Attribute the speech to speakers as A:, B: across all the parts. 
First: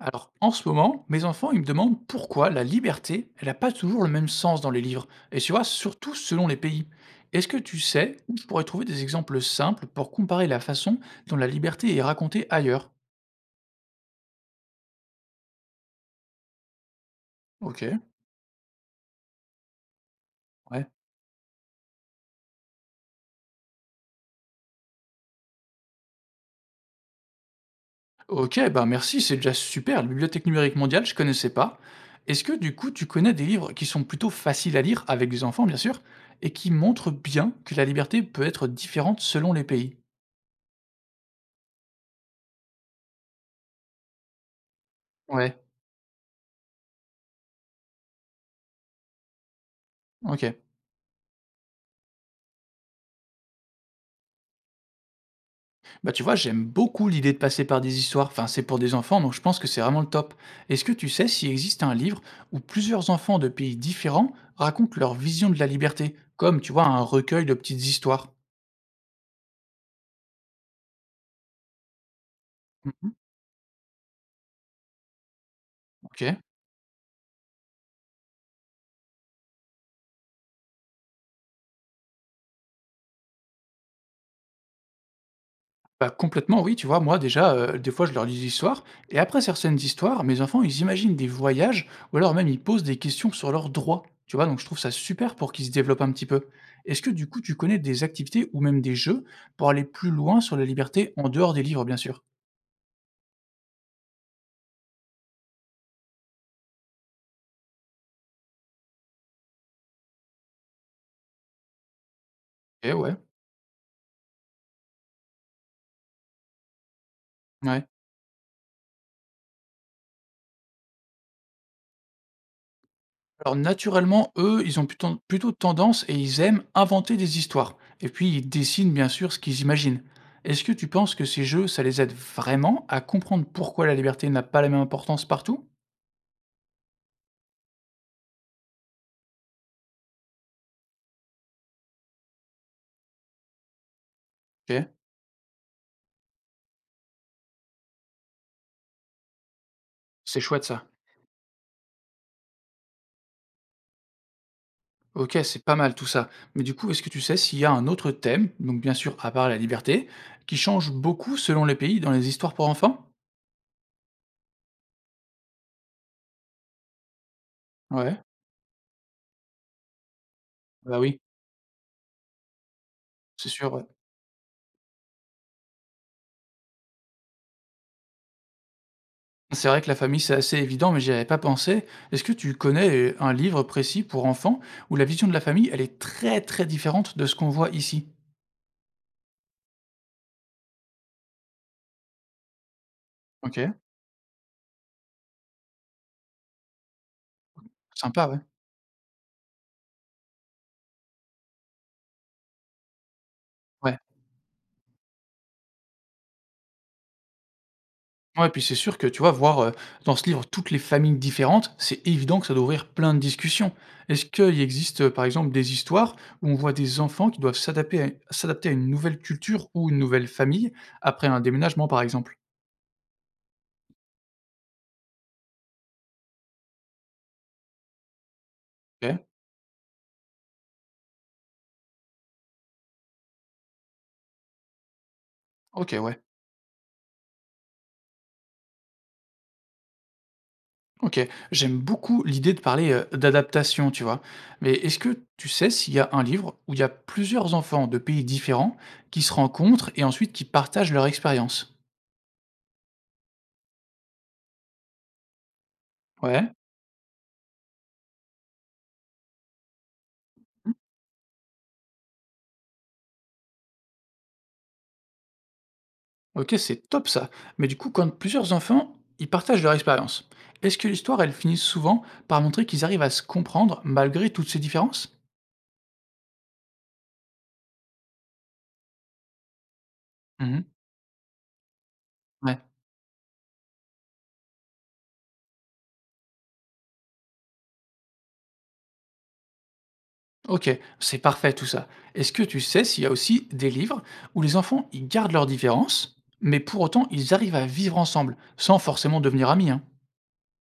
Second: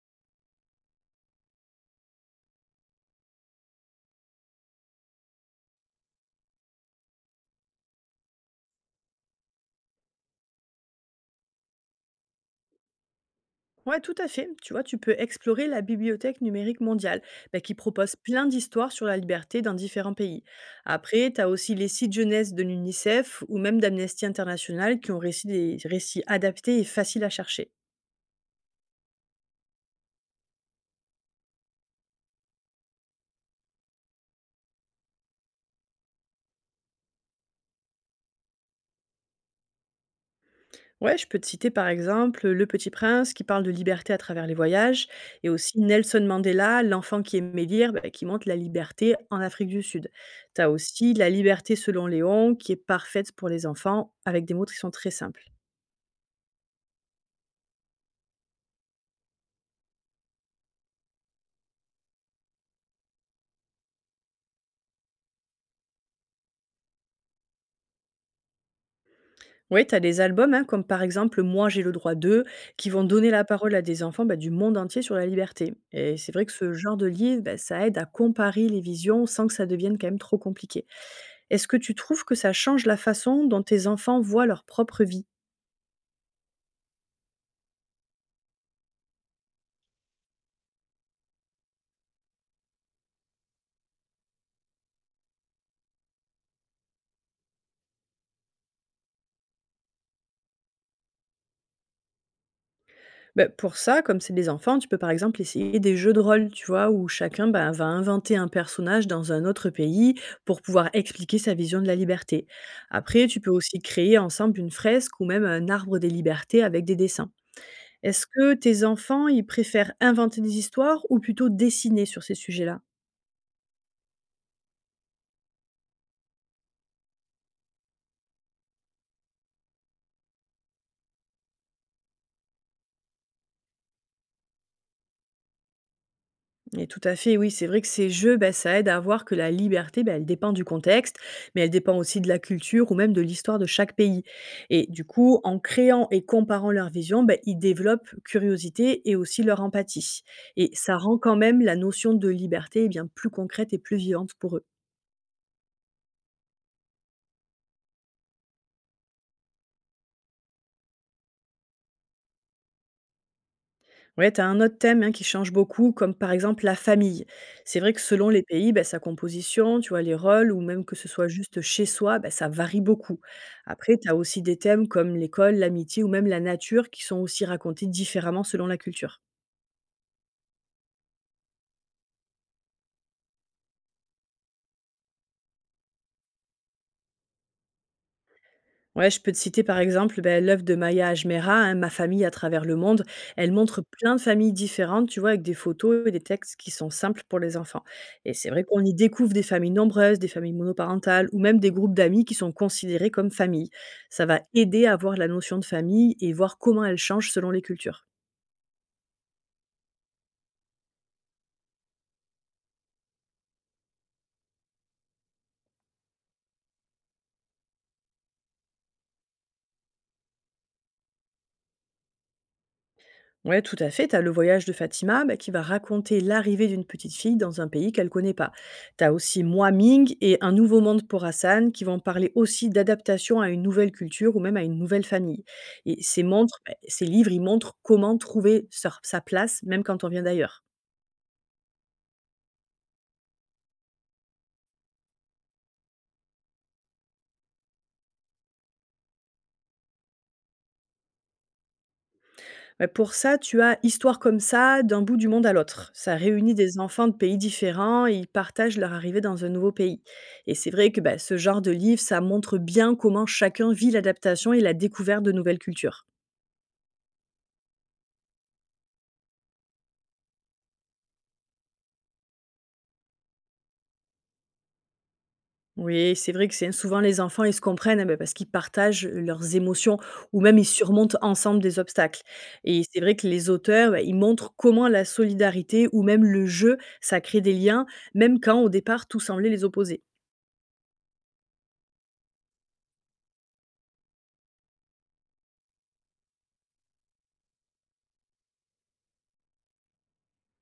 A: Alors, en ce moment, mes enfants, ils me demandent pourquoi la liberté, elle n'a pas toujours le même sens dans les livres. Et tu vois, surtout selon les pays. Est-ce que tu sais où je pourrais trouver des exemples simples pour comparer la façon dont la liberté est racontée ailleurs?
B: Ouais, tout à fait. Tu vois, tu peux explorer la Bibliothèque numérique mondiale, bah, qui
A: Ok,
B: propose plein d'histoires sur la liberté dans différents pays.
A: ouais.
B: Après, tu as aussi les sites jeunesse de l'UNICEF ou même d'Amnesty International qui ont réussi des récits adaptés et faciles à chercher.
A: Ok, bah merci, c'est déjà super. La Bibliothèque numérique mondiale, je connaissais pas. Est-ce que du coup, tu connais des livres qui sont plutôt faciles à lire avec des enfants, bien sûr, et qui montrent bien que la liberté peut être différente selon les pays?
B: Ouais, je peux te citer par exemple Le Petit Prince qui parle de liberté à travers les voyages et
A: Ouais,
B: aussi Nelson Mandela, L'enfant qui aimait lire, bah, qui montre la liberté en Afrique du Sud.
A: ok.
B: Tu as aussi La liberté selon Léon qui est parfaite pour les enfants avec des mots qui sont très simples.
A: Bah, tu vois, j'aime beaucoup l'idée de passer par des histoires. Enfin, c'est pour des enfants, donc je pense que c'est vraiment le top. Est-ce que tu sais s'il existe un livre où plusieurs enfants de pays différents racontent leur vision de la liberté, comme, tu vois, un recueil de petites histoires?
B: Oui, tu as des albums, hein, comme par exemple «Moi, j'ai le droit de», qui vont
A: Mhm.
B: donner la parole à des enfants, bah, du monde entier sur la liberté. Et
A: Ok.
B: c'est vrai que ce genre de livre, bah, ça aide à comparer les visions sans que ça devienne quand même trop compliqué. Est-ce que tu trouves que ça change la façon dont tes enfants voient leur propre vie?
A: Bah, complètement, oui, tu vois, moi déjà, des fois je leur lis des histoires, et après certaines histoires, mes enfants, ils imaginent des voyages, ou alors même ils posent des questions sur leurs droits, tu vois, donc je trouve ça super pour qu'ils se développent un petit peu. Est-ce que du coup tu connais des activités ou même des jeux pour aller plus loin sur la liberté en dehors des livres, bien sûr?
B: Bah, pour ça, comme c'est des enfants, tu peux par exemple essayer des jeux de rôle, tu vois, où chacun bah, va inventer un personnage dans un autre pays pour pouvoir expliquer sa vision de la liberté.
A: OK, ouais,
B: Après, tu peux aussi créer ensemble une fresque ou même un arbre des libertés avec des dessins.
A: ouais.
B: Est-ce que tes enfants, ils préfèrent inventer des histoires ou plutôt dessiner sur ces sujets-là?
A: Alors naturellement, eux, ils ont plutôt tendance et ils aiment inventer des histoires et puis ils dessinent bien sûr ce qu'ils imaginent. Est-ce que tu penses que ces jeux, ça les aide vraiment à comprendre pourquoi la liberté n'a pas la même importance partout?
B: Et tout à fait, oui, c'est vrai que ces jeux, bah, ça aide à voir que la liberté, bah, elle dépend du contexte, mais elle dépend aussi de la culture ou même de l'histoire de chaque pays. Et
A: OK,
B: du coup, en créant et comparant leurs visions, bah, ils développent curiosité et aussi leur empathie.
A: c'est chouette
B: Et
A: ça.
B: ça rend quand même la notion de liberté eh bien plus concrète et plus vivante pour eux.
A: OK, c'est pas mal tout ça. Mais du coup, est-ce que tu sais s'il y a un autre thème, donc bien sûr à part la liberté, qui change beaucoup selon les pays dans les histoires pour enfants?
B: Ouais, tu as un autre thème, hein, qui change beaucoup, comme par exemple la famille. C'est vrai que
A: Ouais,
B: selon les pays, bah, sa composition, tu vois, les rôles, ou même que
A: bah
B: ce
A: oui,
B: soit juste chez soi, bah, ça varie beaucoup.
A: c'est sûr, ouais.
B: Après, tu as aussi des thèmes comme l'école, l'amitié ou même la nature qui sont aussi racontés différemment selon la culture.
A: C'est vrai que la famille, c'est assez évident, mais j'y avais pas pensé. Est-ce que tu connais un livre précis pour enfants où la vision de la famille, elle est très, très différente de ce qu'on voit ici?
B: Ouais, je peux te citer par exemple ben, l'œuvre de Maya Ajmera, hein, Ma famille à travers le monde. Elle
A: OK,
B: montre plein de familles différentes, tu vois, avec des photos et des textes qui sont simples pour les enfants.
A: sympa,
B: Et
A: ouais.
B: c'est vrai qu'on y découvre des familles nombreuses, des familles monoparentales ou même des groupes d'amis qui sont considérés comme famille.
A: Ouais.
B: Ça va aider à voir la notion de famille et voir comment elle change selon les cultures.
A: Ouais, puis c'est sûr que, tu vois, voir, dans ce livre toutes les familles différentes, c'est évident que ça doit ouvrir plein de discussions. Est-ce qu'il existe, par exemple, des histoires où on voit des enfants qui doivent s'adapter à une nouvelle culture ou une nouvelle famille après un déménagement, par exemple?
B: Ouais, tout à fait. T'as le voyage de Fatima bah, qui va raconter l'arrivée d'une petite fille dans un pays qu'elle connaît pas. T'as
A: OK.
B: aussi Moi Ming et Un nouveau monde pour Hassan qui vont parler aussi d'adaptation à une nouvelle culture ou même à une nouvelle famille. Et
A: OK, ouais.
B: bah, ces livres, ils montrent comment trouver sa place même quand on vient d'ailleurs.
A: OK. J'aime beaucoup l'idée de parler, d'adaptation, tu vois? Mais est-ce que tu sais s'il y a un livre où il y a plusieurs enfants de pays différents qui se rencontrent et ensuite qui partagent leur expérience?
B: Bah, pour ça, tu as Histoire comme ça, d'un bout du monde à l'autre. Ça
A: Ouais.
B: réunit des enfants de pays différents et ils partagent leur arrivée dans un nouveau pays. Et c'est
A: Mmh.
B: vrai que bah, ce genre de livre, ça montre bien comment chacun vit l'adaptation et la découverte de nouvelles cultures.
A: OK, c'est top ça. Mais du coup, quand plusieurs enfants, ils partagent leur expérience, est-ce que l'histoire, elle finit souvent par montrer qu'ils arrivent à se comprendre malgré toutes ces différences?
B: Oui, c'est vrai que c'est souvent les enfants, ils se comprennent hein, bah, parce qu'ils partagent leurs émotions ou même ils
A: Mmh.
B: surmontent ensemble des obstacles.
A: Ouais.
B: Et c'est vrai que les auteurs, bah, ils montrent comment la solidarité ou même le jeu, ça crée des liens, même quand au départ tout semblait les opposer.
A: Ok, c'est parfait tout ça. Est-ce que tu sais s'il y a aussi des livres où les enfants ils gardent leurs différences, mais pour autant ils arrivent à vivre ensemble, sans forcément devenir amis, hein?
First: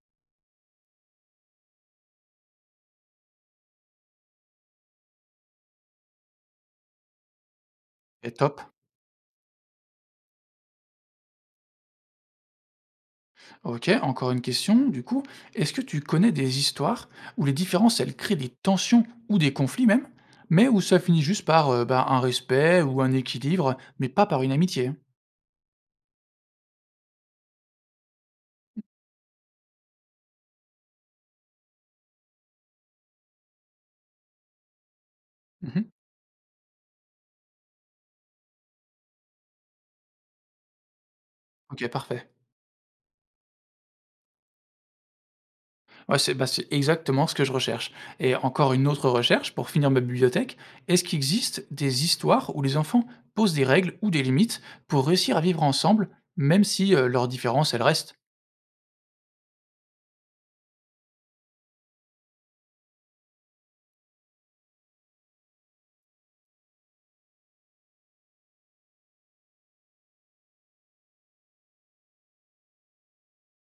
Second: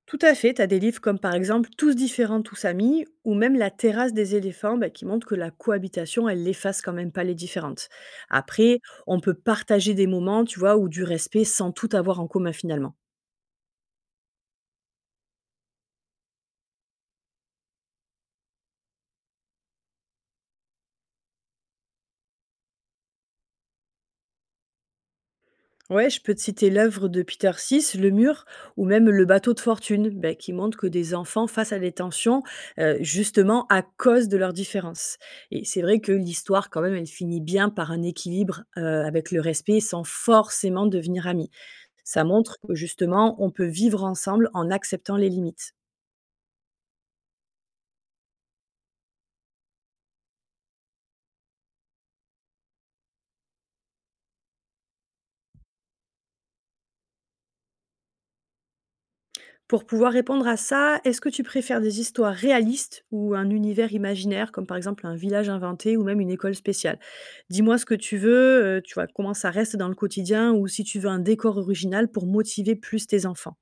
B: Tout à fait, tu as des livres comme par exemple Tous différents, tous amis, ou même La terrasse des éléphants, bah, qui montrent que la cohabitation, elle efface quand même pas les différentes.
A: Et top.
B: Après, on peut partager des moments, tu vois, ou du respect sans tout avoir en commun finalement.
A: Ok, encore une question, du coup, est-ce que tu connais des histoires où les différences elles créent des tensions ou des conflits même, mais où ça finit juste par bah, un respect ou un équilibre, mais pas par une amitié, hein?
B: Ouais, je peux te citer l'œuvre de Peter Sis, Le Mur, ou même Le Bateau de Fortune, ben, qui montre que des enfants face à des tensions, justement à cause de leurs différences. Et c'est
A: Mhm.
B: vrai que l'histoire, quand même, elle finit bien par un équilibre avec le respect sans forcément devenir amis.
A: Ok,
B: Ça
A: parfait.
B: montre que, justement, on peut vivre ensemble en acceptant les limites.
A: Ouais, c'est bah, c'est exactement ce que je recherche. Et encore une autre recherche pour finir ma bibliothèque, est-ce qu'il existe des histoires où les enfants posent des règles ou des limites pour réussir à vivre ensemble, même si leurs différences, elles restent?
B: Pour pouvoir répondre à ça, est-ce que tu préfères des histoires réalistes ou un univers imaginaire, comme par exemple un village inventé ou même une école spéciale? Dis-moi ce que tu veux, tu vois? Comment ça reste dans le quotidien ou si tu veux un décor original pour motiver plus tes enfants?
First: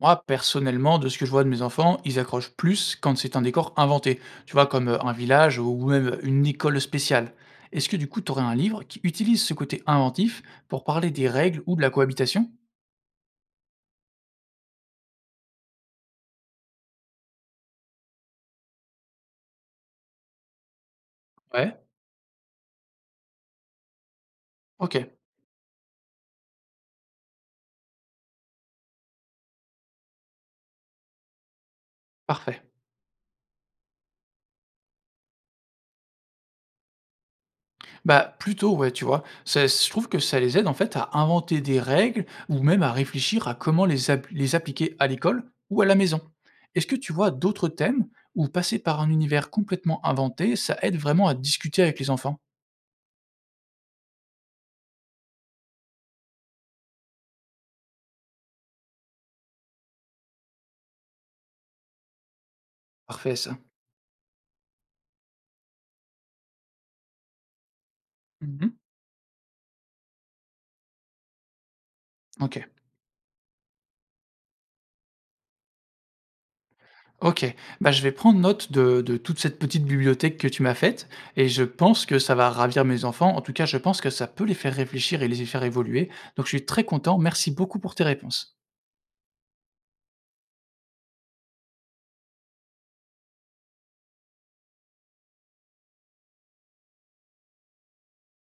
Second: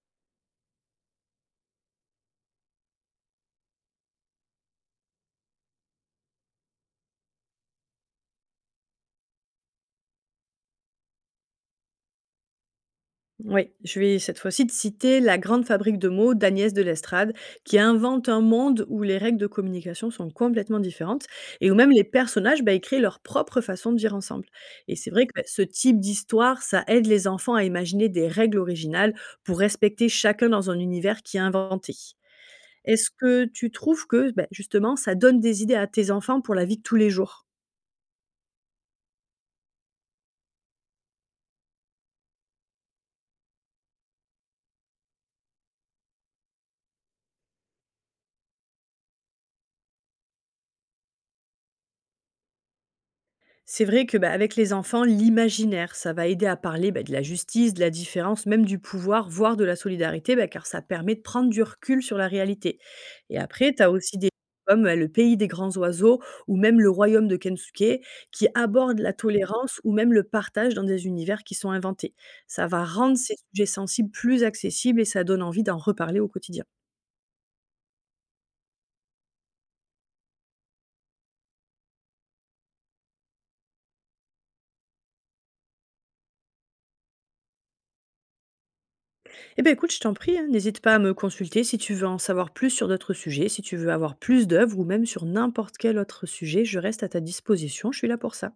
A: Moi, personnellement, de ce que je vois de mes enfants, ils accrochent plus quand c'est un décor inventé, tu vois, comme un village ou même une école spéciale. Est-ce que du coup, tu aurais un livre qui utilise ce côté inventif pour parler des règles ou de la cohabitation?
B: Oui, je vais cette fois-ci te citer La Grande Fabrique de mots d'Agnès de Lestrade, qui invente un monde où les règles de communication sont complètement différentes et où
A: Ouais,
B: même les personnages, bah, ils créent leur propre façon de vivre ensemble. Et
A: ok,
B: c'est vrai que bah, ce type d'histoire, ça aide les enfants à imaginer des règles originales pour respecter chacun dans un univers qui est inventé.
A: parfait.
B: Est-ce que tu trouves que bah, justement, ça donne des idées à tes enfants pour la vie de tous les jours?
A: Bah, plutôt, ouais, tu vois? C'est je trouve que ça les aide, en fait, à inventer des règles ou même à réfléchir à comment les appliquer à l'école ou à la maison. Est-ce que tu vois d'autres thèmes où passer par un univers complètement inventé, ça aide vraiment à discuter avec les enfants?
B: C'est vrai que, bah, avec les enfants, l'imaginaire, ça va aider à parler bah, de la justice, de la différence, même du pouvoir, voire de la solidarité, bah, car ça permet de prendre du recul sur la réalité.
A: Parfait
B: Et
A: ça.
B: après, tu as aussi des comme le pays des grands oiseaux ou même le royaume de Kensuke qui
A: Mmh.
B: abordent la tolérance ou même le partage dans des univers qui sont inventés.
A: OK.
B: Ça va rendre ces sujets sensibles plus accessibles et ça donne envie d'en reparler au quotidien.
A: OK. Bah, je vais prendre note de toute cette petite bibliothèque que tu m'as faite et je pense que ça va ravir mes enfants. En tout cas, je pense que ça peut les faire réfléchir et les faire évoluer. Donc je suis très content. Merci beaucoup pour tes réponses.
B: Eh ben écoute, je t'en prie, hein, n'hésite pas à me consulter si tu veux en savoir plus sur d'autres sujets, si tu veux avoir plus d'œuvres ou même sur n'importe quel autre sujet, je reste à ta disposition, je suis là pour ça.